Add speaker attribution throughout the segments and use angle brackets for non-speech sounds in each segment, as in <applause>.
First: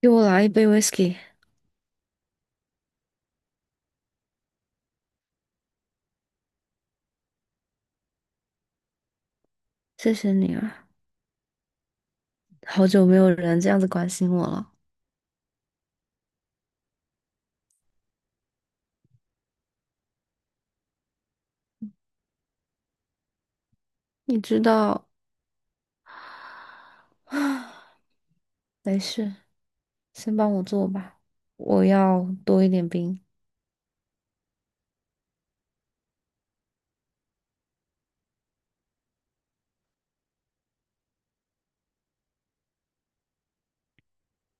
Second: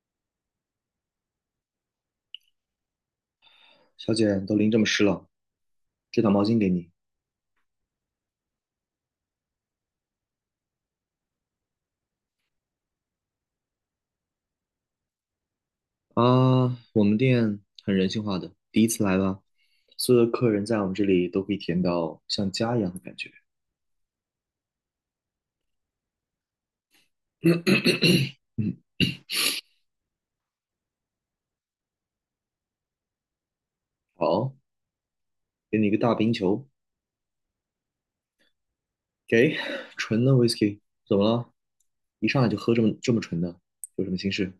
Speaker 1: 给我来一杯 whisky，
Speaker 2: 小姐，都淋这么湿了，这条毛巾给你
Speaker 1: 谢谢你啊！好久没有人这样子关心我了。
Speaker 2: 啊。我们店很人性化的，第一次来吧，所有的客人在我们这里都可以体验到像家一样的感觉。
Speaker 1: 你知道，<sighs> 没事，先帮我做吧。我要多一点冰。
Speaker 2: 好，给你一个大冰球，给纯的 whisky，怎么了？一上来就喝这么纯的，有什么心事？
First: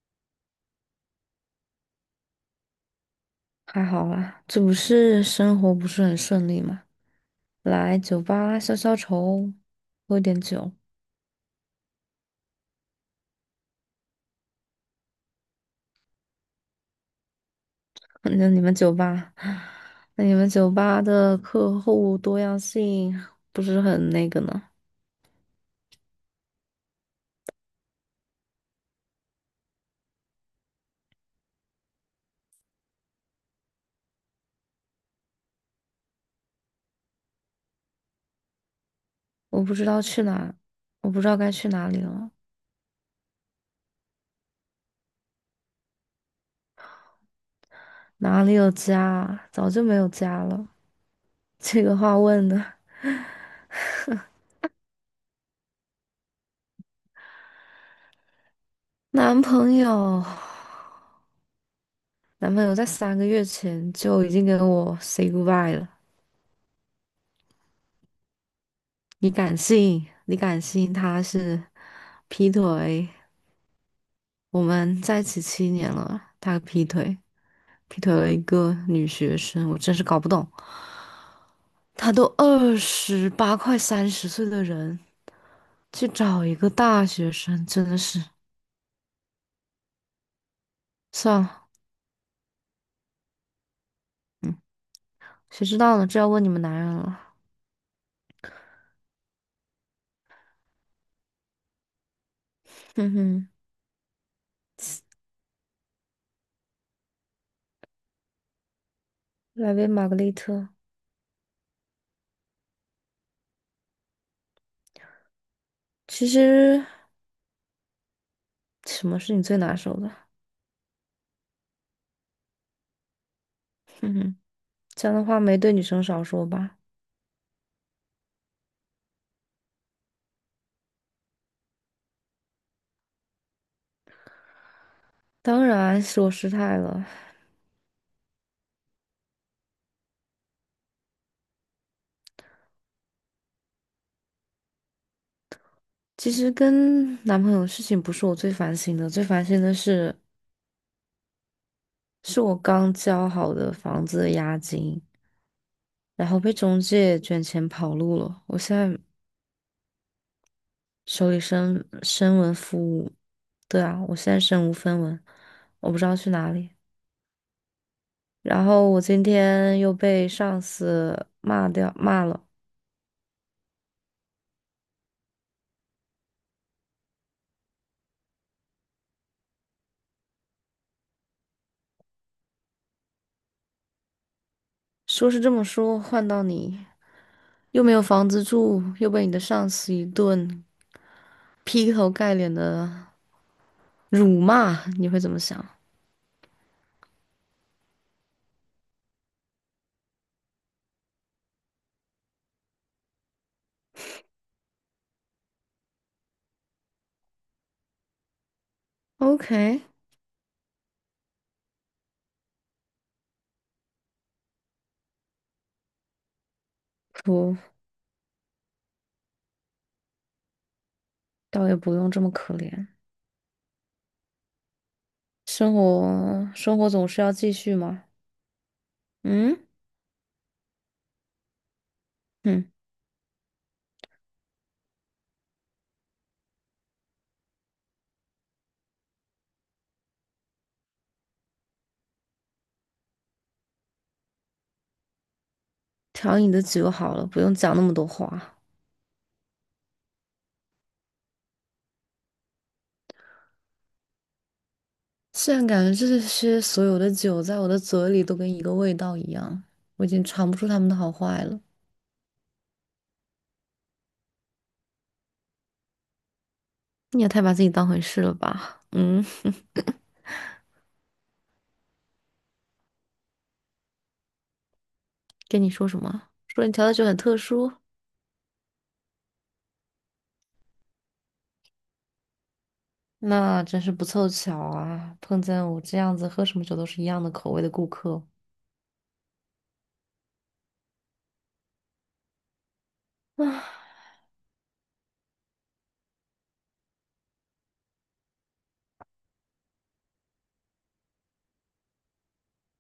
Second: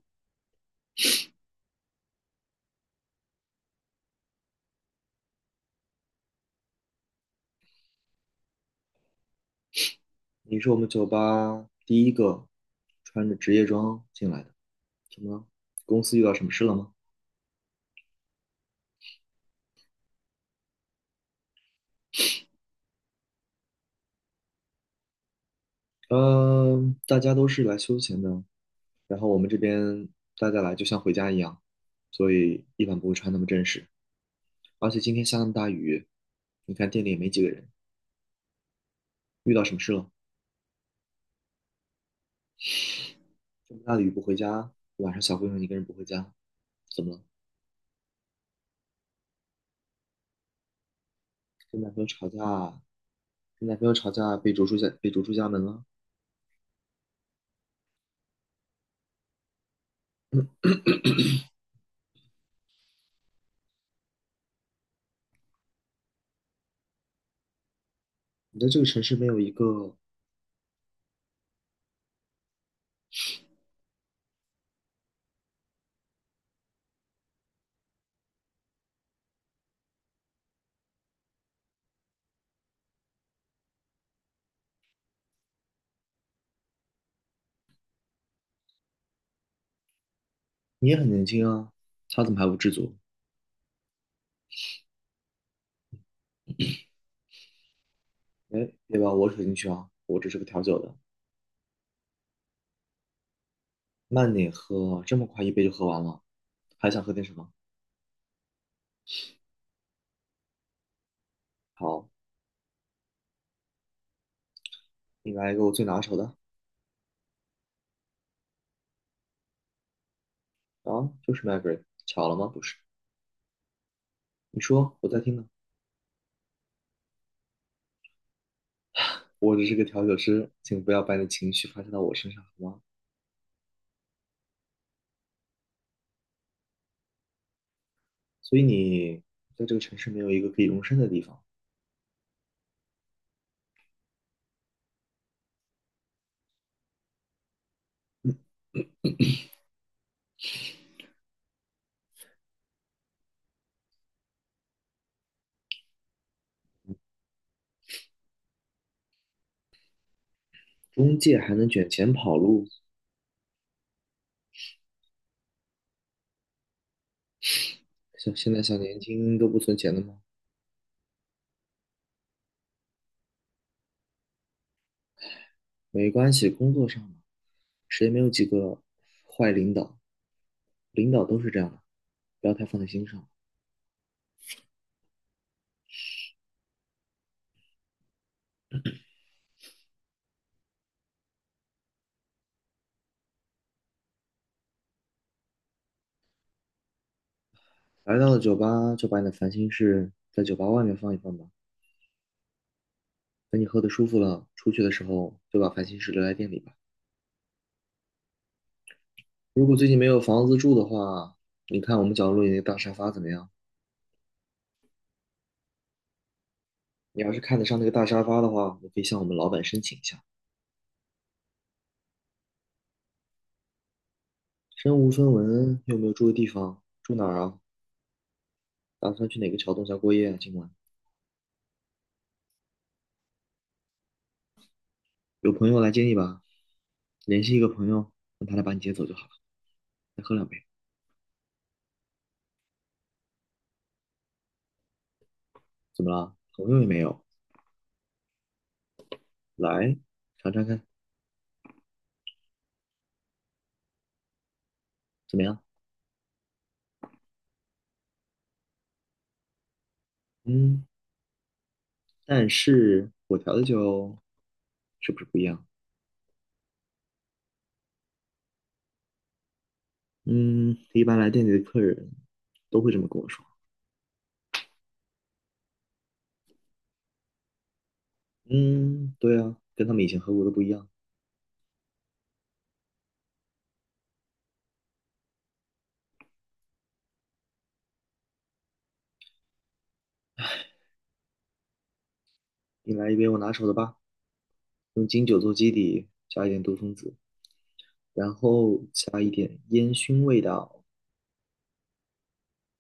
Speaker 1: 还好啦，这不是生活不是很顺利吗？来酒吧消消愁，喝点
Speaker 2: 你是
Speaker 1: 酒。
Speaker 2: 我们酒吧第一个穿着职业装进来的，怎么了？公司遇到什么事了吗？
Speaker 1: <laughs> 那你们酒吧，<laughs> 那你们酒吧的客户多样性不是很那个呢？
Speaker 2: 嗯，大家都是来休闲的，然后我们这边大家来就像回家一样，所以一般不会穿那么正式。而且今天下那么大雨，你看店里也没几个人，遇
Speaker 1: 我
Speaker 2: 到什
Speaker 1: 不
Speaker 2: 么
Speaker 1: 知
Speaker 2: 事
Speaker 1: 道
Speaker 2: 了？
Speaker 1: 去哪，我不知道该去哪里了。
Speaker 2: 这么大的雨不回家，晚上小姑娘一个人不回家，怎么了？
Speaker 1: 哪里有家啊？早就没有家了。
Speaker 2: 跟
Speaker 1: 这
Speaker 2: 男
Speaker 1: 个
Speaker 2: 朋友
Speaker 1: 话
Speaker 2: 吵架，
Speaker 1: 问的，
Speaker 2: 跟男朋友吵架被逐出家门了。
Speaker 1: 男朋友，男朋友在3个月前就已经跟我 say goodbye 了。
Speaker 2: 你在这个城市没
Speaker 1: 你
Speaker 2: 有一
Speaker 1: 敢
Speaker 2: 个，
Speaker 1: 信？你敢信他是劈腿？我们在一起7年了，他劈腿，劈腿了一个女学生，我真是搞不懂。他都28快30岁的人，去找一个大学生，真的是
Speaker 2: 你也很年
Speaker 1: 算
Speaker 2: 轻
Speaker 1: 了。
Speaker 2: 啊，他怎么还不知足？
Speaker 1: 谁知道呢？这要问你们男人了。
Speaker 2: 哎，别把我扯进去啊，我只是个调酒的，
Speaker 1: 哼哼。
Speaker 2: 慢点喝，这么快一杯就喝完了，还想喝点什么？
Speaker 1: 来杯玛格丽特。
Speaker 2: 好，你来一个我最拿手
Speaker 1: 其
Speaker 2: 的。
Speaker 1: 实什么是你最拿手的？
Speaker 2: 啊，就是 Margaret，巧了吗？不是，
Speaker 1: 哼哼，
Speaker 2: 你说，
Speaker 1: 这
Speaker 2: 我
Speaker 1: 样
Speaker 2: 在
Speaker 1: 的
Speaker 2: 听
Speaker 1: 话
Speaker 2: 呢。
Speaker 1: 没对女生少说吧。
Speaker 2: 我只是个调酒师，请不要把你的情绪发泄到我身上，好吗？
Speaker 1: 当然是我失态了。
Speaker 2: 所以你在这个城市没有一个可以容身的地方，
Speaker 1: 其实跟男朋友的事情不是我最烦心的，最烦心的是我刚交好的房子的押金，然后被中介卷钱跑路了。我现在
Speaker 2: 中
Speaker 1: 手
Speaker 2: 介
Speaker 1: 里
Speaker 2: 还能
Speaker 1: 身
Speaker 2: 卷钱跑
Speaker 1: 身无
Speaker 2: 路，
Speaker 1: 分文。对啊，我现在身无分文，我不知道去哪里。
Speaker 2: 像现在
Speaker 1: 然
Speaker 2: 小
Speaker 1: 后
Speaker 2: 年
Speaker 1: 我今
Speaker 2: 轻都不存
Speaker 1: 天又
Speaker 2: 钱了吗？
Speaker 1: 被上司骂了。
Speaker 2: 没关系，工作上嘛，谁没有几个坏领导？领导都是这样的，不要太放在心上。
Speaker 1: 说是这么说，换到你又没有房子住，又被你的上司一顿劈头盖脸的辱骂，你会怎么想
Speaker 2: 来到了酒吧，就把你的烦心事在酒吧外面放一放吧。等你喝得舒服了，出去的时候就把烦心事留在店里吧。如果
Speaker 1: ？OK，
Speaker 2: 最近没有房子住的话，你看我们角落里那个大沙发怎么样？你要是
Speaker 1: 不，
Speaker 2: 看得上那个大沙发的话，你可以向我们老板申请一下。
Speaker 1: 倒也不用这么可怜。
Speaker 2: 身无分
Speaker 1: 生
Speaker 2: 文，又没有住的地
Speaker 1: 活生
Speaker 2: 方，
Speaker 1: 活总
Speaker 2: 住
Speaker 1: 是
Speaker 2: 哪
Speaker 1: 要
Speaker 2: 儿
Speaker 1: 继
Speaker 2: 啊？
Speaker 1: 续嘛。
Speaker 2: 打算去哪个
Speaker 1: 嗯
Speaker 2: 桥洞下过夜啊？今晚
Speaker 1: 嗯，
Speaker 2: 有朋友来接你吧，联系一个朋友，让他来把你接走就好了。再喝两杯，怎么了？
Speaker 1: 调你的
Speaker 2: 朋友也
Speaker 1: 酒
Speaker 2: 没
Speaker 1: 好
Speaker 2: 有，
Speaker 1: 了，不用讲那么多话。
Speaker 2: 来尝尝看，怎么样？
Speaker 1: 现在感觉这些所有的酒在我的嘴里都跟一个味道一样，我已经尝不出它
Speaker 2: 嗯，
Speaker 1: 们的好坏了。
Speaker 2: 但是我调的酒是不是不一样？
Speaker 1: 你也太把自己当回事了吧？嗯。
Speaker 2: 嗯，一般来店里的客人都会这么跟我说。
Speaker 1: 跟你说什么？说你调的酒很特殊。
Speaker 2: 嗯，对啊，跟他们以前喝过的不一样。
Speaker 1: 那真是不凑巧啊，碰见我这样子喝什么酒都是一样的口味的顾客
Speaker 2: 你来一杯我拿手的
Speaker 1: 啊。
Speaker 2: 吧，用金酒做基底，加一点杜松子，然后加一点烟熏味道，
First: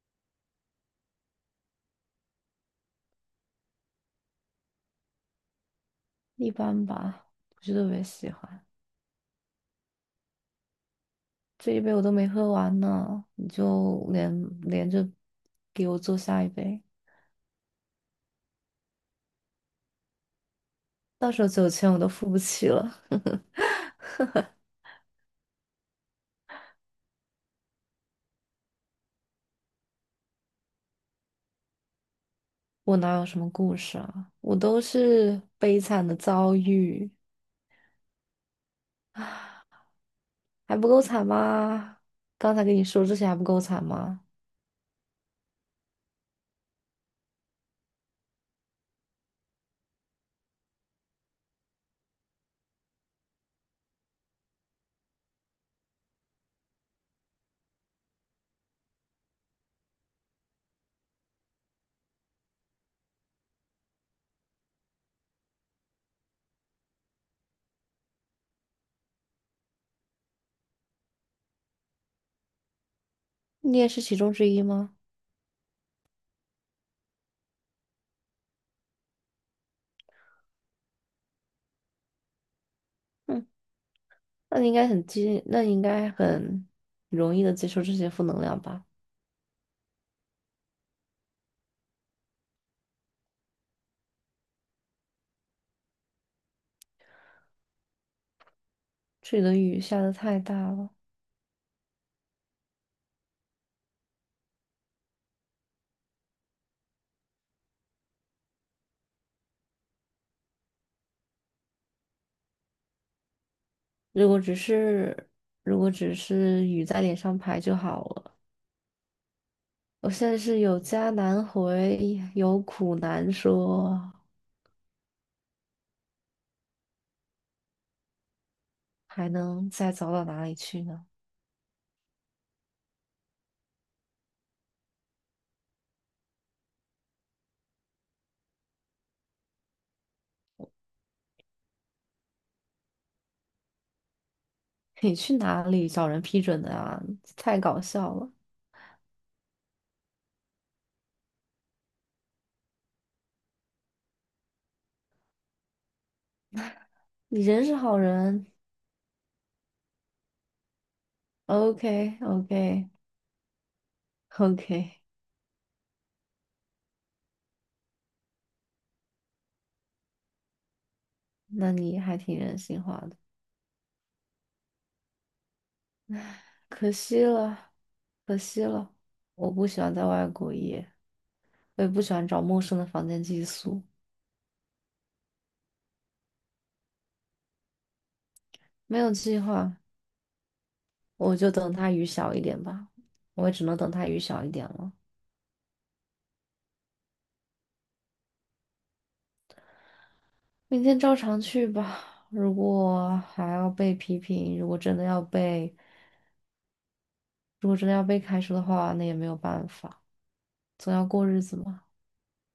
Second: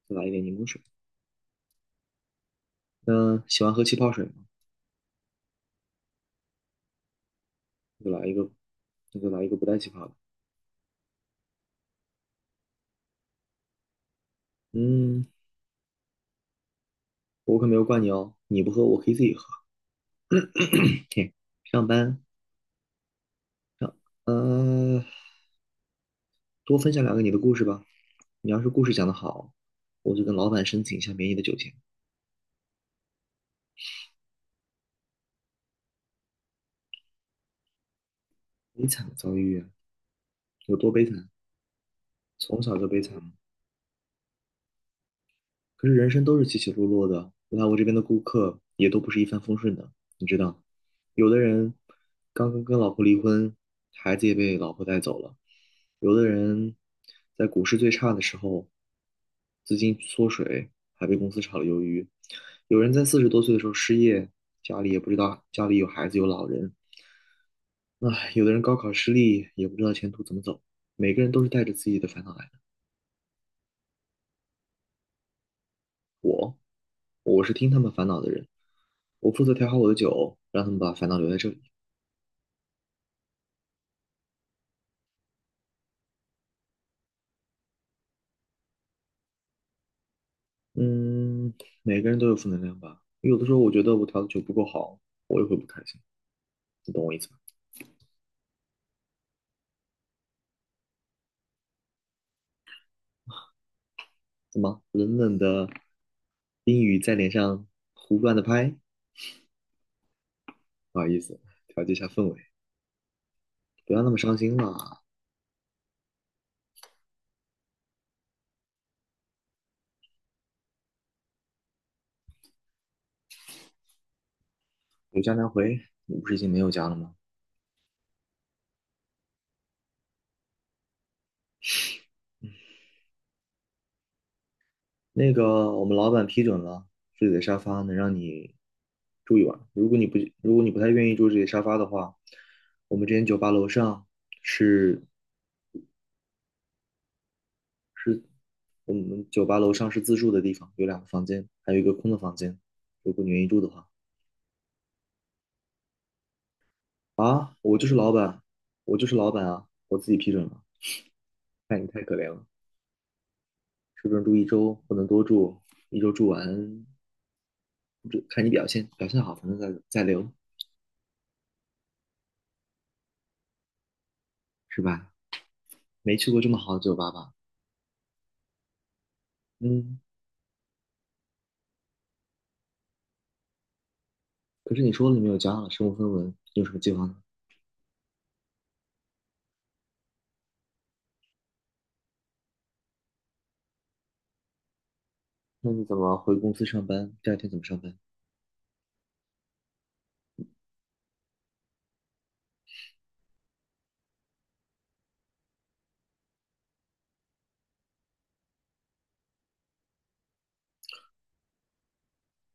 Speaker 2: 再来一点柠檬水。那喜欢喝气泡水吗？
Speaker 1: 一般吧，不是特别
Speaker 2: 那就来
Speaker 1: 喜
Speaker 2: 一个，
Speaker 1: 欢。
Speaker 2: 那就来一个不带气泡的。
Speaker 1: 这一杯我都没喝完呢，你就连着
Speaker 2: 嗯，
Speaker 1: 给我做下一杯，
Speaker 2: 我可没有怪你哦，你不喝我可以自己喝。
Speaker 1: 到
Speaker 2: 嘿，
Speaker 1: 时候酒
Speaker 2: 上
Speaker 1: 钱我都
Speaker 2: 班
Speaker 1: 付不起了。
Speaker 2: 上，呃，多分享两个你的故事吧。你要是故事讲得好，我就跟老板申请一下免你的酒钱。
Speaker 1: 我哪有什么故事啊？我都是悲惨的遭遇，
Speaker 2: 悲惨的遭遇啊，有
Speaker 1: 还不
Speaker 2: 多
Speaker 1: 够
Speaker 2: 悲
Speaker 1: 惨
Speaker 2: 惨？
Speaker 1: 吗？刚
Speaker 2: 从
Speaker 1: 才跟
Speaker 2: 小
Speaker 1: 你
Speaker 2: 就悲
Speaker 1: 说这
Speaker 2: 惨
Speaker 1: 些还不够惨吗？
Speaker 2: 可是人生都是起起落落的，来我这边的顾客也都不是一帆风顺的，你知道，有的人刚刚跟老婆离婚，孩子也被老婆带走了；有的人在股市最差的时候，资金缩水，还被公司炒了鱿鱼；有人在40多岁的时候失业，家里也不知道家里有孩子有老人；唉，有的人高考失利，也不知道前途怎么走。每个人都是带着自己的烦恼来。
Speaker 1: 你也是其中之一吗？
Speaker 2: 我是听他们烦恼的人，我负责调好我的酒，让他们把烦恼留在这里。
Speaker 1: 嗯，那你应该那你应该很容易的接受这些负能量吧？
Speaker 2: 嗯，每个人都有负能量吧。有的时候我觉得我调的酒不够好，我也会不开心，你懂我意思吧？
Speaker 1: 这里的雨下的太大了。
Speaker 2: 怎么冷冷的冰雨在脸上胡乱的拍？不好意思，调节一下氛围，不要那么
Speaker 1: 如
Speaker 2: 伤
Speaker 1: 果
Speaker 2: 心
Speaker 1: 只
Speaker 2: 啦。
Speaker 1: 是如果只是雨在脸上拍就好了。我现在是有家难回，有苦难说，
Speaker 2: 有家难回，你不是已经没有家了吗？
Speaker 1: 还能再走到哪里去呢？
Speaker 2: 那个我们老板批准了，这里的沙发能让你住一晚。如果你不太愿意住这里的沙发的话，我们这间酒吧楼上
Speaker 1: <laughs>
Speaker 2: 是
Speaker 1: 你去哪里找人批准的啊？太搞笑
Speaker 2: 是
Speaker 1: 了！
Speaker 2: 是自助的地方，有两个房间，还有一个空的房间。如果你愿意住的话，
Speaker 1: 你
Speaker 2: 啊，
Speaker 1: 人是
Speaker 2: 我就是
Speaker 1: 好
Speaker 2: 老板，
Speaker 1: 人
Speaker 2: 我就是老板啊，我自己批准了。看你太可
Speaker 1: ，OK
Speaker 2: 怜了，
Speaker 1: OK
Speaker 2: 是不是住一周不
Speaker 1: OK，
Speaker 2: 能
Speaker 1: <laughs>
Speaker 2: 多住？一周住完，这看你表现，表现好，反正再留，
Speaker 1: 那你还挺人性化的。
Speaker 2: 是吧？没去过这么好的
Speaker 1: 可
Speaker 2: 酒吧
Speaker 1: 惜
Speaker 2: 吧？
Speaker 1: 了，可惜了，我不喜欢
Speaker 2: 嗯。
Speaker 1: 在外过夜，我也不喜欢找陌生的房间寄宿。
Speaker 2: 可是你说了你没有家了，身无分文，你有什么计划呢？
Speaker 1: 没有计划，我就等它雨小一点吧，我也只能等它雨小一点了。
Speaker 2: 那你怎么回公司上班？第二天怎么上班？
Speaker 1: 明天照常去吧。如果还要被批评，如果真的要被开除的话，那也没有办法，总要过日子嘛。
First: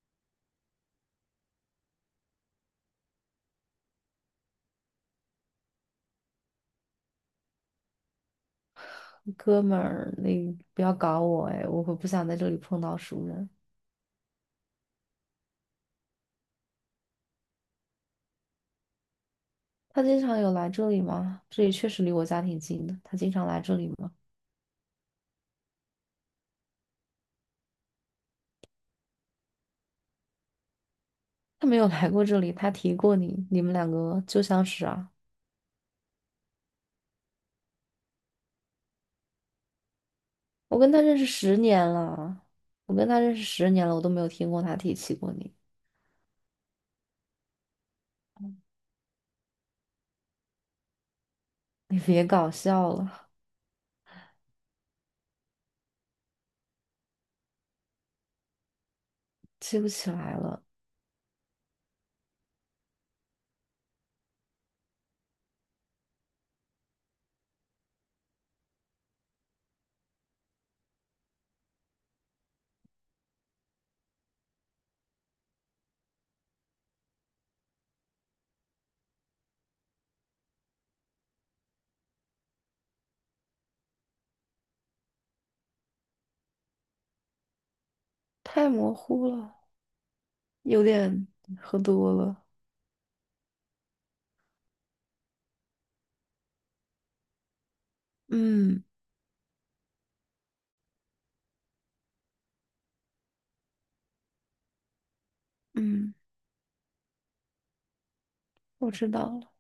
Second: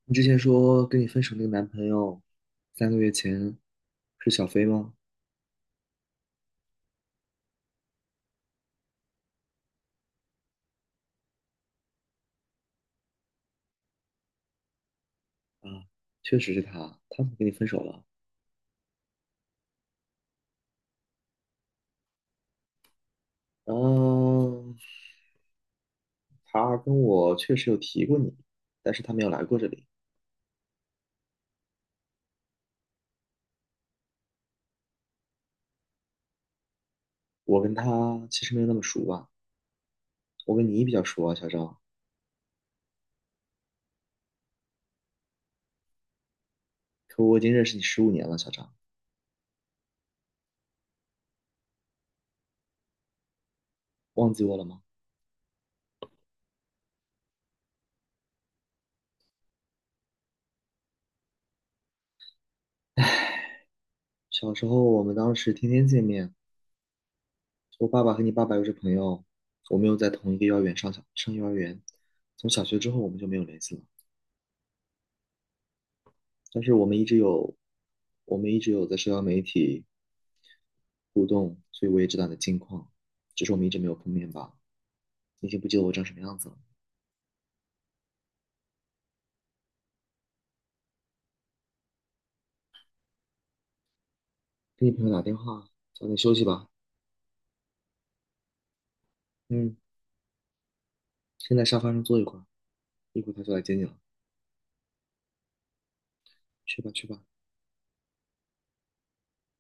Speaker 2: 你之前说跟你分手那个男朋友，3个月前是小飞吗？
Speaker 1: 哥们儿，你不要搞我哎，我会不想在这里碰到熟人。
Speaker 2: 啊，确实是他，他怎么跟你分手了？
Speaker 1: 他经常有来这里吗？这里确实离我家挺近的。他经常来这里吗？
Speaker 2: 嗯，他跟我确实有提过你，但是他没有来过这里。
Speaker 1: 他没有来过这里，他提过你，你们两个旧相识啊。
Speaker 2: 我跟他其实没有那么熟吧，我跟
Speaker 1: 我
Speaker 2: 你比
Speaker 1: 跟
Speaker 2: 较
Speaker 1: 他认
Speaker 2: 熟
Speaker 1: 识
Speaker 2: 啊，小
Speaker 1: 十
Speaker 2: 张。
Speaker 1: 年了，我跟他认识十年了，我都没有听过他提起过你。
Speaker 2: 可我已经认识你15年了，小张，
Speaker 1: <laughs> 你别搞笑了，
Speaker 2: 忘记我了吗？
Speaker 1: 记不起来了，
Speaker 2: 小时候我们当时天天见面，我爸爸和你爸爸又是朋友，我们又在同一个幼儿园上幼儿园。从小学之后我们就没有联系了，但是我们一直有在社交媒体互动，所以我也知道你的近况，只是我们一直没有碰面罢了。你已经不记得我长什么样子了。
Speaker 1: 太模糊了，有点喝多了。
Speaker 2: 给你朋友打电话，早点休息吧。
Speaker 1: 嗯
Speaker 2: 嗯，先在沙发上坐一会儿，一会儿他就来接你了。
Speaker 1: 嗯，
Speaker 2: 去吧，去吧。
Speaker 1: 我知道了。